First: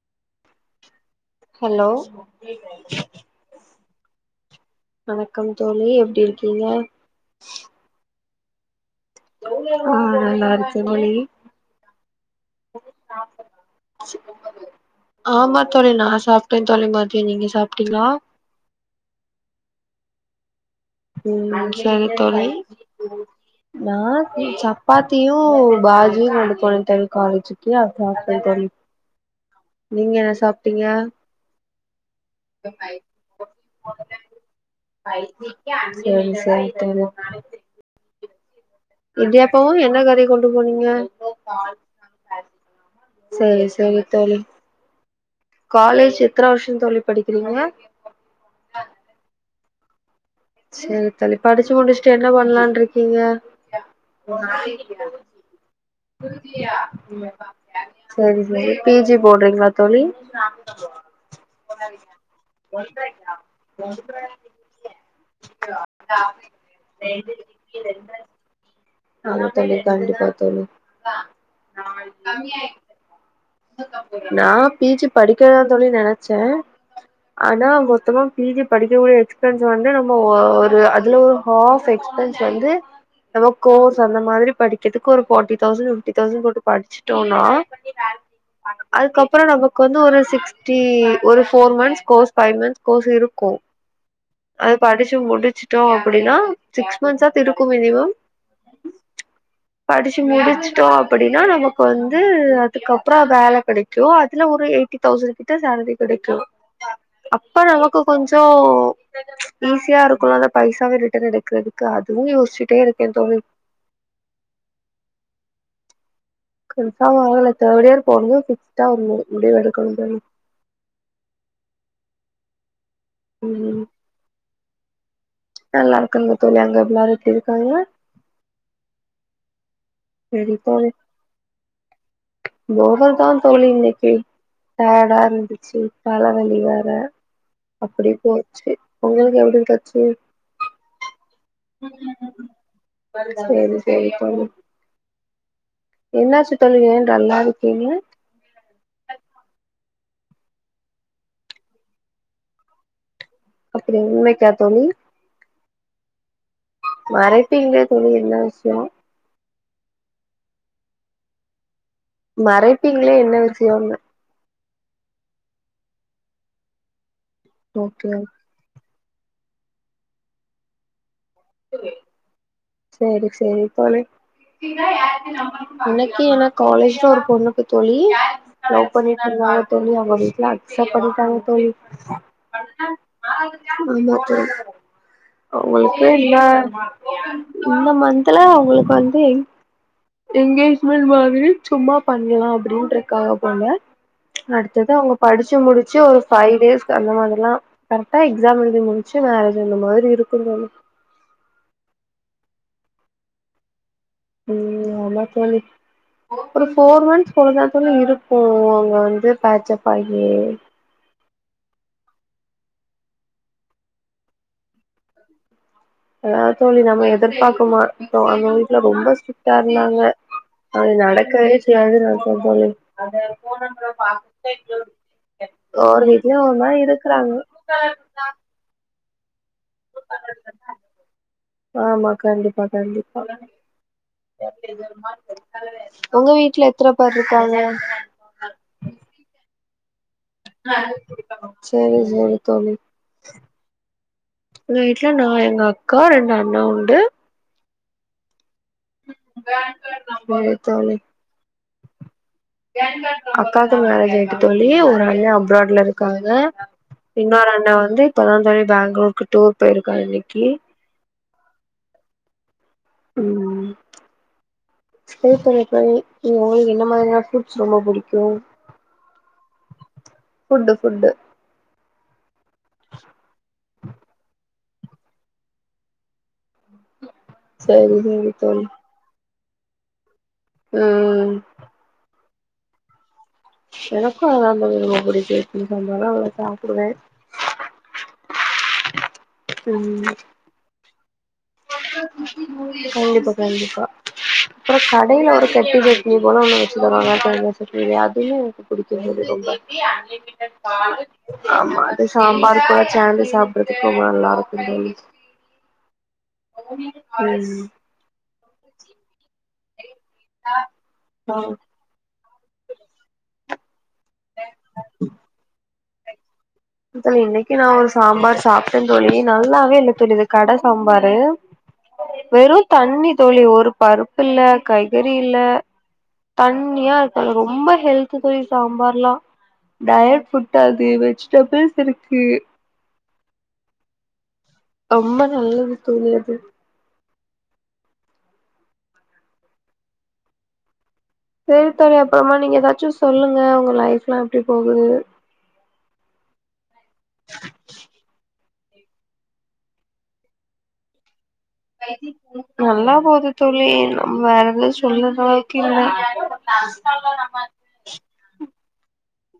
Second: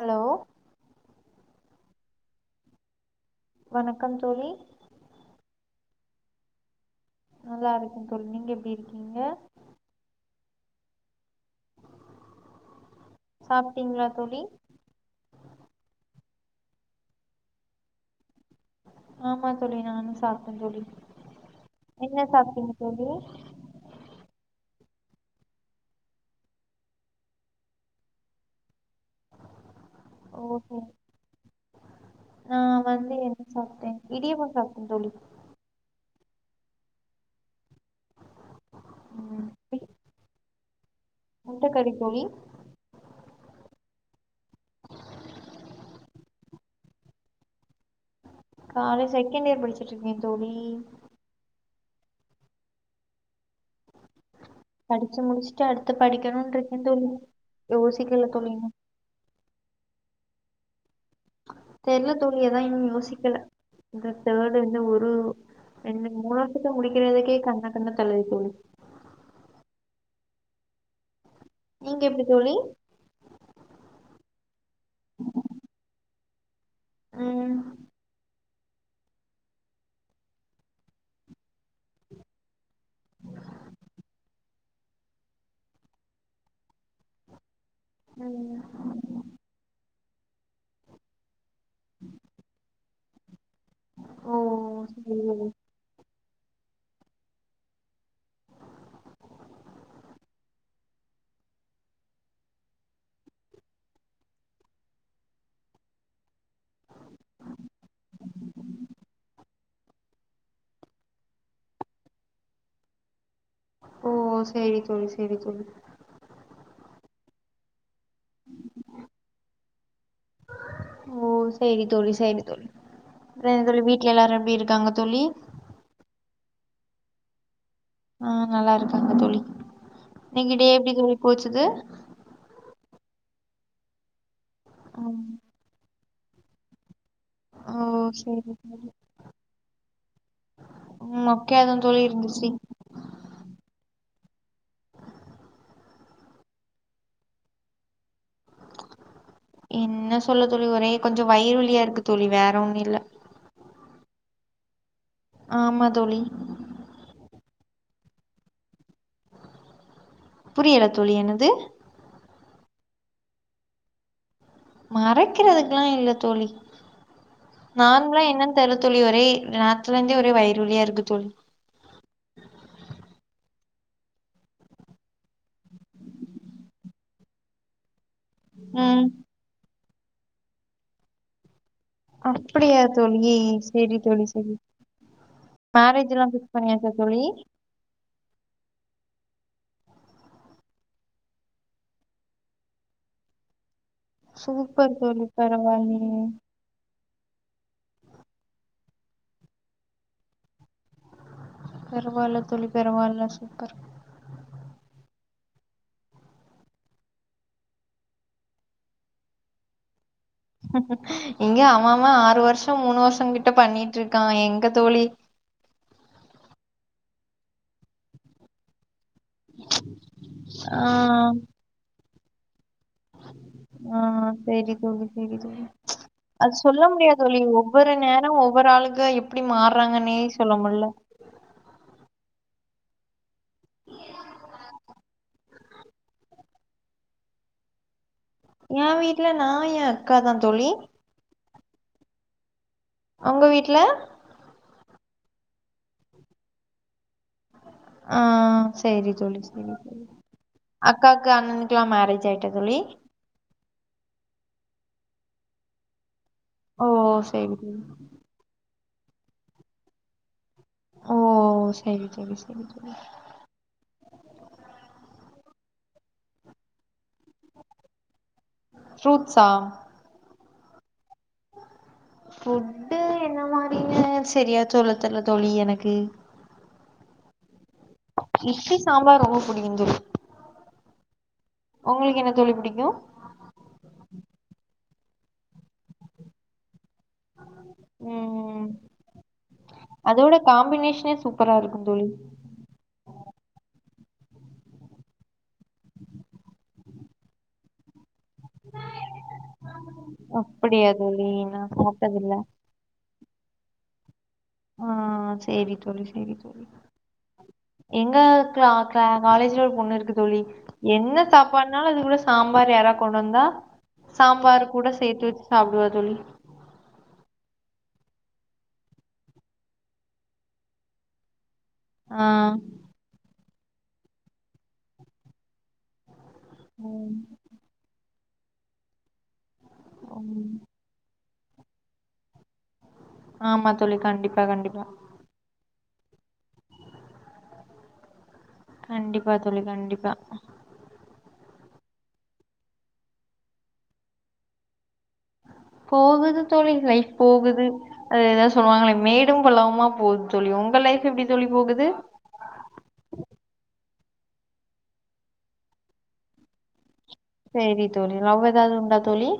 Hello hello வணக்கம் தோழி வணக்கம் தோழி எப்டி இருக்கீங்க நல்லா இருக்கோ தோழி நீங்க எப்டி இருக்கீங்க ஆஹ்ன் நல்லாருக்கே தோழி சாப்ட்டீங்களா தோழி [inaudible] ஆமா தோழி நா சாப்ட்டேன் தோழி மதியோ நீங்க சாப்ட்டீங்ளா ஆமா தோழி நானு சாப்ட்டே தோழி ம் என்ன சாப்ட்டீங்க தோழி நான் சப்பாத்தியூ பாஜியூ கொண்டு போனே தோழி காலேஜுக்கு அத சாப்ட்டே தோழி நீங்க என்ன சாப்ட்டீங்க நான் வந்து என்ன சாப்ட்டே இடியப்போ சாப்ட்டே தோழி சேரி சேரி தோழி ம் இடியாப்பவு என்ன கறி கொண்டு போனீங்க முட்டக்கறி தோழி சேரி சேரி தோழி காலேஜ் எத்தன வருஷோ தோழி படிக்கிறீங்க காலேஜ் செகண்ட் இயர் படிச்சிட்ருக்கே தோழி செரி தோழி படிச்சு முடிச்சுட்டு என்ன பண்லான்ருக்கீங்க படிச்சு முடிச்சுட்டு அடுத்து படிக்கணுனு இருக்கே தோழி யோசிக்கல சரி தோழி இன்னு சரி பி ஜி போட்றீங்ளா தோழி தெர்ல தோழி அதா இன்னு யோசிக்கல இந்த தேர்டு வந்து ஒரு என்ன மூணு வருஷத்த முடிக்கிறதுக்கே கண்ண கண்ண தள்ளுது தோழி ஆமா தோழி கண்டிப்பா தோழி நீங்க எப்டி தோழி நா பி ஜி படிக்கதா தோழி நெனச்ச ம் ஆனா அங்க ஒருத்த பி ஜி படிக்கக்கூடிய எக்ஸ்பன்ஸ் வந்து நம்ம ஒ ஒரு அதுலோ ஹாஃப் எக்ஸ்பன்ஸ் வந்து நம்ம கோர்ஸ் அந்த மாதிரி படி வருஷத்துக்கு ஒரு ஃபார்ட்டி தௌசண்ட் பிப்டி தௌசண்ட் போட்டு படிச்சிட்டோன்னா ம் அதுக்கப்றோ நமக்கு வந்து ஒரு சிக்ஸ்டி ஒரு four months course five months course இருக்கு ஓ அது சரி படிச்சு தோழி முடிச்சு ட்டோ அப்டின்னா சிக்ஸ் மந்த்ஸாது இருக்கு மினிமம் படிச்சு முடிச்சிட்டோ அப்படின்னா நமக்கு வந்து அதுக்கப் ப்றோ வேல கெடைக்கு அதுல ஒரு எய்ட்டி தௌசண்ட் கிட்ட சேலரி கெடைக்கு அப்ப நமக்கு கொஞ்சோ ஈஸியா இருக்குல அது பைசாவ ரிட்டர்ன் எடுக்கிறதுக்கு அதுவு யோஸ்ச்சிட்டே இருக்க தோழி ஓ சேரி தோழி சேரி தோழி கன்ஃபார்ம் ஆகல தேர்ட் இயர் போனது பிக்ஸ்டா ஒரு முடி முடிவு எடுக்கணு தோழி ஓ சேரி தோழி சேரி தோழி அப்றோ என்ன தோழி ம் வீட் ல எல்லாரு எப்டி இருக்காங்க தோழி நல்லா இருக்காங்க தோழி அங்க எல்லாரு எப்டி இருக்காங்க ஆ நல்லா இருக்காங்க தோழி இன்னிக்கி டே எப்டி தோழி போச்சுது போகல் தா தோழி இன்னைக்கி டய்டா ம். இருந்து சி தல வலி வேற ஓ அப்டி சரி போச்சு தோழி உங்களுக்கு எப்டி போச்சு ம் மொக்கயாதா தோழி இருந்துச்சி சேரி சேரி தோழி என்னாச்சு தோழி ஏ டல்லா இருக்கீங்க என்ன சொல்ல தோழி ஒரே கொஞ்சோ வயிறு வலியா இருக்கு தோழி வேற ஒன்னு இல்ல அப்டி இன்னைக்கா தோழி ஆமா தோழி மறைப்பீங்க தோழி என்ன விஷ்யோ புரியல தோழி என்னது மறைப்பீங்ளே என்ன விஷயோன்ன மறைக்கிறதுக்குலா இல்ல தோழி ஓகே நார்மலா என்னன் தெர்ல தோழி ஒரே நத்துல இருந்தே ஒரே வயிறு வலியா இருக்கு தோழி சேரி சேரி தோழி இன்னைக்கி என்ன காலேஜ்ல ஒரு பொண்ணுக்கு தோழி லவ் ம் பண்ணிட்டு இருந்தாங்க தோழி அவங்க வீட்ல அக்சப்ட் பண்ணிட்டாங்க தோழி அப்படியா தோழி சரி ஆமா தோழி தோ சரி அவங்களுக்கு மேரேஜ் எல்லா இந்த ஃபிக்ஸ் பண்ணியாச்சா தோழி இந்த மந்த்ல அவங்களுக்கு வந்து எந் என்ங்கேஜ்மெண்ட் மாதிரி சும்மா பண்லா அப்டின்ருக்காங்க போல அடுத்தது சூப்பர் அவங்க தோழி படிச்சு முடிச்சு பரவாயில்லையே ஒரு ஃபைவ் டேஸ் அந்த மாதிரிலா கரெக்டா எக்ஸாம் எழுதி முடிச்சு மரேஜ் அந்த மாதிரி இருக்கு தோழி பரவால்ல தோழி பரவால்ல சூப்பர் ம் ஆமா தோழி ஒரு ஃபோர் மந்த்ஸ் போலதா தோழி இருக்கு அவங்க வந்து பேட்சப் ஆகி இங்க அவ அவ ஆறு வருஷோ மூணு வருஷோ கிட்ட பண்ணிட்டு இருக்கா எங்க தோழி அதா தோழி நம்ம எதிர்பாக் இப்பமா அவங்க வீட்ல ரொம்ப ஸ்ட்ரிக்டா இருந்தாங்க ஆ அது நடக்கவே அது ராக்கா தோழி ஆ சரி தோழி சரி தோழி ஒவ்வொரு வீட்லயு அது ஒவ்வொரு மாரி சொல்ல முடியாது இருக்குறாங்க தோழி ஒவ்வொரு நேரோ ஒவ்வொரு ஆளுக எப்டி மார்றாங்கன்னே சொல்ல முட்ல ஆமா கண்டிப்பா கண்டிப்பா உங்க வீட்ல எத்தன பேர் இருக்காங்க எ வீட்டு்ல நா எ அக்கா தா தோழி சரி சரி தோழி அவங்க வீட்ல எங்க வீட்ல நா எங்க அக்கா ரெண்டு அண்ணா உண்டு ஆ செரி தோழி செரி தோழி சேரி தோழி அக்காக்கு அண்ணனுக்கெல்லா மேரேஜ் ஆய்ட்டா தோழி அக்காக்கு மேரேஜ் ஆய்ட்டு தோழி ஒரு அண்ணா அப்ராட்ல இருக்காங்க ஓ சரி இன்னொரு அண்ண தோழி வந்து இப்பதா தோழி பேங்ளூருக்கு டூர் போய்ருக்கா இன்னைக்கி ஓ சரி சரி சரி தோழி ம் சரி தோழி இப்ப இ உங்களுக்கு என்ன மாரியான ஃபுட்ஸ் ரொம்ப புடிக்கு ஃப்ரூட்ஸா ஃபுட்டு ஃபுட்டு புஃட்டு என்ன மாறினு சரியா சொல்ல தெரில தோழி எனக்கு சரி சரி தோழி இட்லி சாம்பார் ரொம்ப புடிக்குந் தோழி ம் ஒங்களுக்கு என்ன தோழி புடிக்கு எனக்கு அதா தோழி ரொம்ப புடிச்சிருக்குன்னு சொன்னாலு அவள சாப்டுவே ம் ம் அதோட காம்பினேஷனே சூப்பரா இருக் கண்டிப்பா கண்டிப்பா அப்புற கடையில ஒரு கட்டி சட்னி போல ஒன்னு வச்சு தருவாங்க தேங்கா சட்னி அதுவு புடிக்கும் போது ரொம்ப அப்படியா தோழி நா ஆமா அது சாப்ட்டதில்ல சாம்பாருக்குள்ள சேந்து சாப்டுறதுக்கு ரொம்ப நல்லா இருக்கு ஆ தோழி செரி தோழி செரி தோ ம் எங்க க்லா க்லா காலேஜ்ல ஒரு பொண்ணு இருக்கு தோழி என்ன சாப்பாடு அதனால அது கூட சாம்பார் யாரா கொண்டு வந்தா சாம்பார் கூட சேத்து வச்சு சாப்டுவா தோழி தோழி இன்னைக்கு நா ஒரு சாம்பார் சாப்ட்ட தோழி நல்லாவே இல்ல தோழி இந்த கட சாம்பாரு ஆ வெறு தண்ணி தோழி ஒரு பருப்பு இல்ல கய்கறி இல்ல தண்ணியா இருக்கது ரொம்ப ஹெல்து தொழி சாம்பார்லா டயட் ஃபுட் அது வெஜிடபிள்ஸ் இருக்கு ஆமா தோழி கண்டிப்பா கண்டிப்பா ரொம்ப நல்லது தோழி அது கண்டிப்பா தோழி கண்டிப்பா சரி தோழி அப்புறமா நீங்க ஏதாச்சு சொல்லுங்க உங்க லைஃப்ல்லா எப்டி போகுது போகுது தோழி லைஃப் போகுது அது ஏதா சொல்லுவாங்களே மேடும் பள்ளமுமா போகுது தோழி உங்க லைஃப் எப்டி தோழி போகு சரி நல்லா போது தோழி நம் வேற எது சொல்லுற அளவு இல்ல சரி தோழி லவ் ஏதாது உண்டா தோழி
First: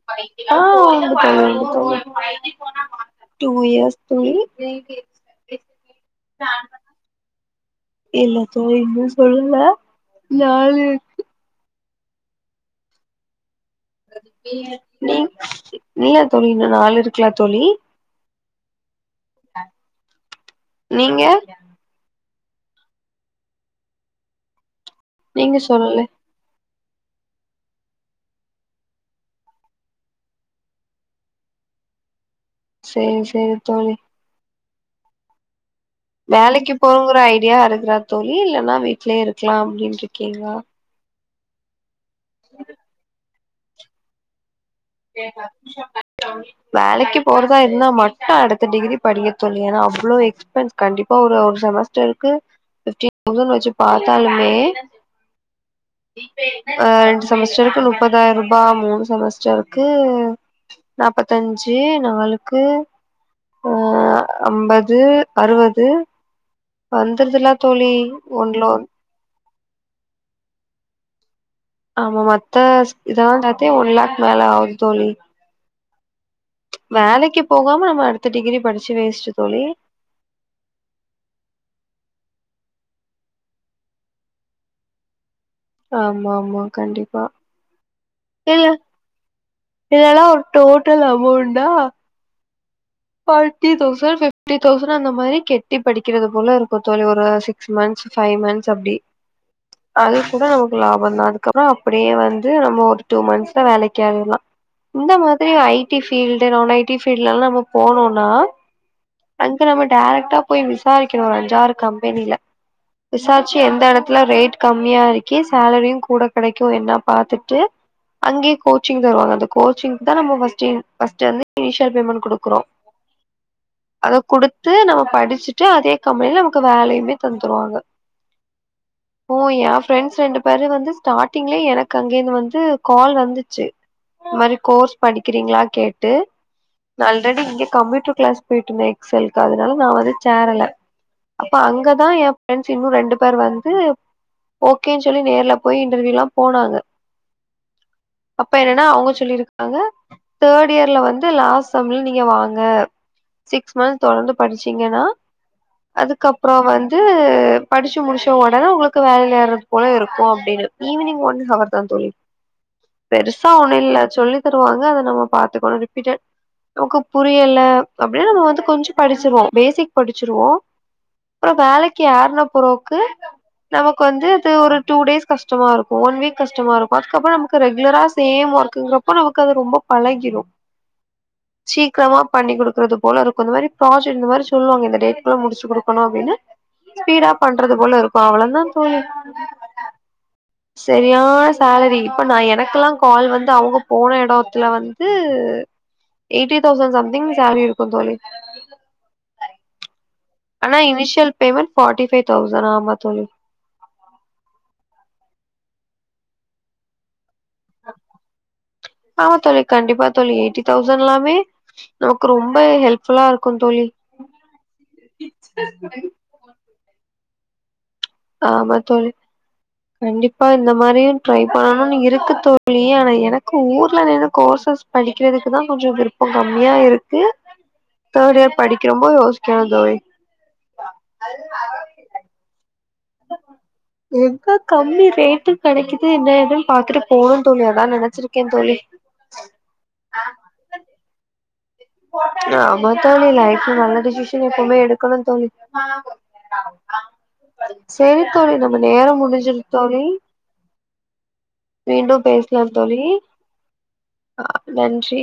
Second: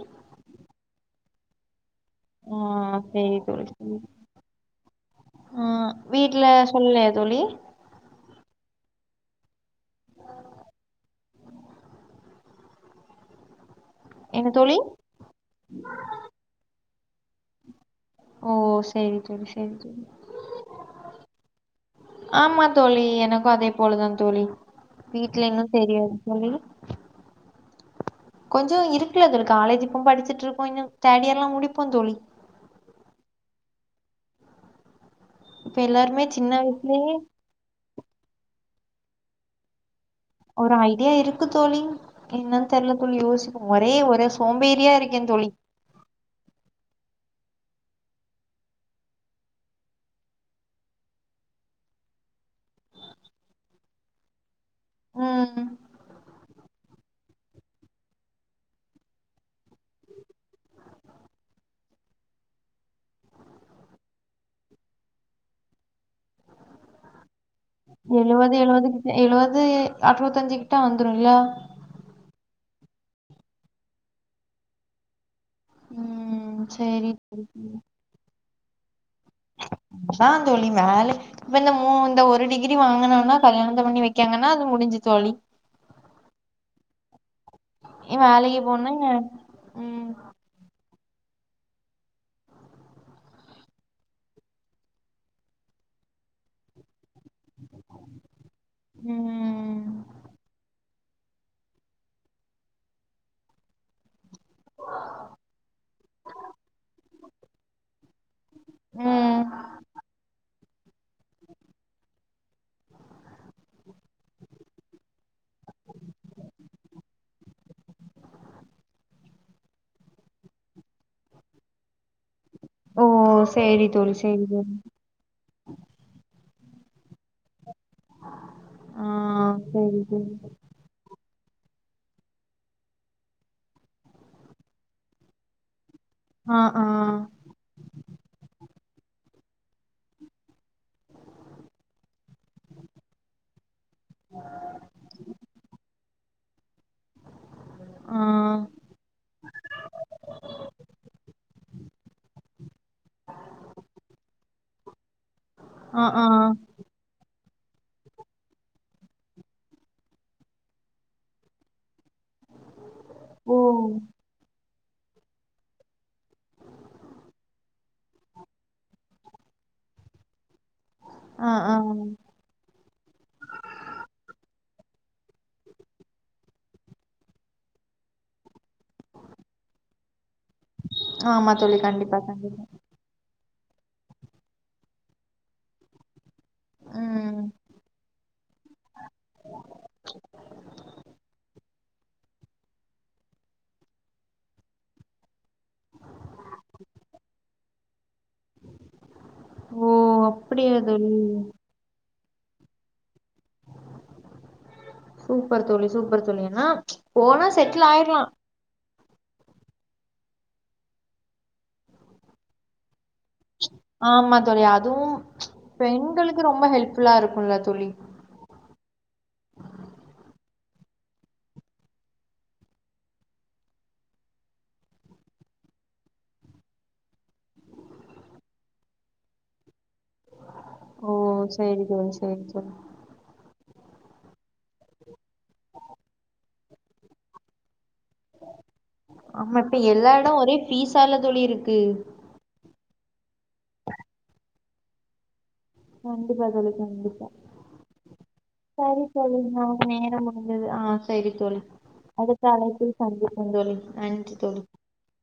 ஆ உண்டு தோழி உண்டு தோழி ஆ சேரி டூ இயர்ஸ் தோழி ம் வீட்ல சொல்லலையா தோழி இல்ல தோழி இன்னு சொல்லல நாலு என்ன தோழி நீ இல்ல தோழி இன்னு நாள் இருக்குல தோழி ஓ செரி தோழி செரி தோழி நீங்க ஆமா தோழி எனக்கு அதே போலதா தோழி வீட்ல நீங்க இன்னு சொல்லல தெரியாது தோழி கொஞ்சோ இருக்குல அது ஒரு காலேஜ் இப்பவு படிச்சுட்டு இருக்கோ இன்னு தேர்ட் இயர்ல்லா முடிப்போ தோழி. சேரி சேரி தோழி இப்ப எல்லார்மே சின்ன வயசுலயே தியா அருக்குறா தோழி இல்லேன்னா வீட்லயே இருக்லா அப்டின்ருக்கீங்களா ஒரு ஐடியா இருக்கு தோழி என்னன் தெர்ல தோழி யோசிப்போ ஒரே ஒரு சோம்பேறியா இருக் [inaudible] வேலைக்கு போறதா இருந்தா மட்டு அடுத்த டிகிரி படிக்க தோழி ஏன்னா அவ்ளோ எக்ஸ்பென்ஸ் கண்டிப்பா ஒரு ஒரு செமஸ்டருக்கு பிப்டீன் தௌஸண் வச்சு பாத்தாலுமே ம் ஆ ரெண்டு செமஸ்டருக்கு முப்பதாயிர் ரூபா மூணு செமஸ்டர்க் க்கு நாப்பத்தஞ்சு நாளுக்கு ஆ ஐம்பது அறுவது வந்துர்துலாப் எழுவது எழுவது கிட்ட எழுவது அறுவத்த அஞ்சு கிட்ட வந்துரு இல்ல ஆமா மத்த இதல்லா சேத்தே ஒன் லாக் மேல ஆவுது தோழி ம் சரி வேலைக்கி தோழி. போகாம நம்ம அடுத்த டிகிரி படுச்சு வேஸ்டு தோழி அதா தோழி மேலய் இப்ப இந்த மூ இந்த ஒரு டிகிரி வாங்குனோனா கல்யாணத்த பண்ணி வெக்காங்கன்னா அது முடிஞ்சு தோழி ஆமா ஆமா கண்டிப்பா இவ வேலைக்கி இல்ல போனு இதெல்லா ஒரு டோட்டல் அமௌண்டா ஃபாட்டி தௌசண் ஃபிப்டி தௌசண் அந்த மாரி கெட்டி படிக்கிறது போல இருக்கு தோழி ஒரு வருஷத் சிக்ஸ் மன்ஸ் ஃபைவ் மன்ஸ் அப்டி ம் அது கூட நமக்கு லாபந்தா அதுக்கப்றோ அப்டியே வந்து நம்ம ஒரு டூ மந்த்ஸ்ல வேலக்கு ஆயிர்லா இந்த மாதிரி ஐடி ஃபீல்டு நான் ஐடி ஃபீல்டுலல்லா நம்ம இவ்ளோனா ம் அங்க நம்ம டேரக்டா போய் விசாரிக்கணு ஒரு அஞ்சாறு கம்பெனில விசார்ச்சு எந்த எடத்துல ரேட் கம்மியா இருக்கி சேலரியு கூட கெடைக்கு என்னா பாத்துட்டு அங்கேயே கோச்சிங் தருவாங்க அந்த கோச்சிங்குதா நம்ம ஃபஸ்டு என் ஃபஸ்டு வந்து இனிசியல் பேமண்ட்டு குடுக் குறோ ஓ சேரி தோழி அத சேரி குடுத்து தோழி நம்ம படுச்சுட்டு அதே கம்பெனில நமக்கு வேலயுமே தந்துருவாங்க. ஆ ஓ ஏ சேரி ஃப்ரெண்ட்ஸ் தோழி ரெண்டு பேரு வந்து ஸ்டார்டிங்லே எனக்கு அங்கேந்து வந்து ஃகால் வந்துச்சு. இந்த மாதிரி கோர்ஸ் படிக்கிறீங்ளா கேட்டு ஆ ஆ ஆல்ரெடி இங்க கம்ப்யூட்டர் க்ளாஸ் போய்ட்ருந்தே எக்ஸல்க்கு அதுனால நா வந்து சேரல அப்ப அங்கதா எஏ ஃபிரெண்ட்ஸ் இன்னு ரெண்டு பேர் வந்து ஓகேன் சொல்லி நேர்ல போய் இன்டர்வியுல்லா போனாங்க ஆ அப்ப என்னன்னா அவுங்க சொல்லிருக்காங்க தேர்ட் இயர்ல வந்து லாஸ்ட் சம்ல வாங்க சிக்ஸ் மந்த் தொடர்ந்து படிச்சீங்கன்னா ஆ ஆ அதுக்கப்றோ வந்து படிச்சு முடிச்ச ஒடனே உங்களுக்கு மேல ஏர்றது போல இருக்கு அப்டீன்னு ஈவினிங் ஒன்ஹவர் தா தோழி பெருசா ஓ ஒன்னு இல்ல சொல்லி தருவாங்க அத நம்ம பாத்துக்கணு ரிப்பீட்டட் நமக்கு புரியல அப்டின்னா நம்ம வந்து கொஞ்சோ படிச்சிருவோ பேசிக் படிச்சிருவோ ஆ அப்றோ ஆ வேலைக்கு யாருன்ன புறோக்கு நமக்கு வந்து அது ஒரு டூ டேஸ் கஷ்டமா இருக்கு. ஒன் வீக் கஷ்டமா இருக்கு அதுக்கப்றோ நமக்கு ரெகுலரா சேம் ஒர்க் இருக்குங்கிறப்ப நமக்கு அது ரொம்ப பழகிரு ஆமா தோழி கண்டிப்பா சீக்கரமா பண்ணி கண்டிப்பா. குடுக்கறது போல இருக்கு இந்த மாதிரி ப்ராஜக்ட் இந்த மாரி சொல்லுவாங்க இந்த டேட்க்குள்ள முடிச்சு குடுக்கணு அப்டின்னு ஸ்பீடா ம். பண்றது போல இருக்கு அவ்ளதா தோணுது செரியா சேலரி இப்ப நா எனக்கெல்லா கால் வந்து அவங்க போன இடத்துல வந்து எய்ட்டி தௌசண்ட் சம்திங் சேரி இருக்கு தோழி ஓ அப்படியா தோழி ஃபார்ட்டிஃபைவ் தௌசண்ட் ஆமா தோழி சூப்பர் தோழி சூப்பர் தோழி ஏன்னா போனா செட்டில் ஆய்ட்லா ஆமா தோழி கண்டிப்பா தோழி எய்ட்டி தௌசண்ட்ல்லாமே நமக்கு ரொம்ப ஹெல்ப்ஃபுல்லா இருக் ஆமா தோழி அதுவு பெண்களுக்கு ரொம்ப ஹெல்ப்ஃபுல்லா இருக்குல்ல தோழி ஆமா தோழி கண்டிப்பா இந்த மாரியு ட்ரை பண்ணணுன் இருக்கு தோழி ஆனா எனக்கு ஊர்ல நறு கோர்சஸ் படிக்கறதுக்குதா கொஞ்சோ விருப்போ கம்மியா இருக்கு தேர்ட் இயர் படிக்கம்போ யோசிக்கற தோழி ஓ செரி தோழி செரி தோழி எங்க கம்மி ரேட்டு கிடைக்குது என்ன ஏதுன் பாத்துட்டு போணு தோழி அதா நெனைச்சிருக்கே தோழி ஆமா இப்ப எல்லா இடம் ஒரே ஃபீஸால தோழி இருக்கு ஆமா தோழி லைஃப்ல நல்ல டிசிஷன் எப்பவுமே எடுக்கணு தோழி கண்டிப்பா தோழி கண்டிப்பா சரி தோழி நம்ம சரி நேரம் தோழி முடிஞ்சிரு நம் தோழி நேரம் முடிஞ்சது ஆ சரி தோழி மீண்டும் அடுத்த பேசலாம் அழைப்பில் தோழி சந்திப்போ தோழி நன்றி ஆ, தோழி நன்றி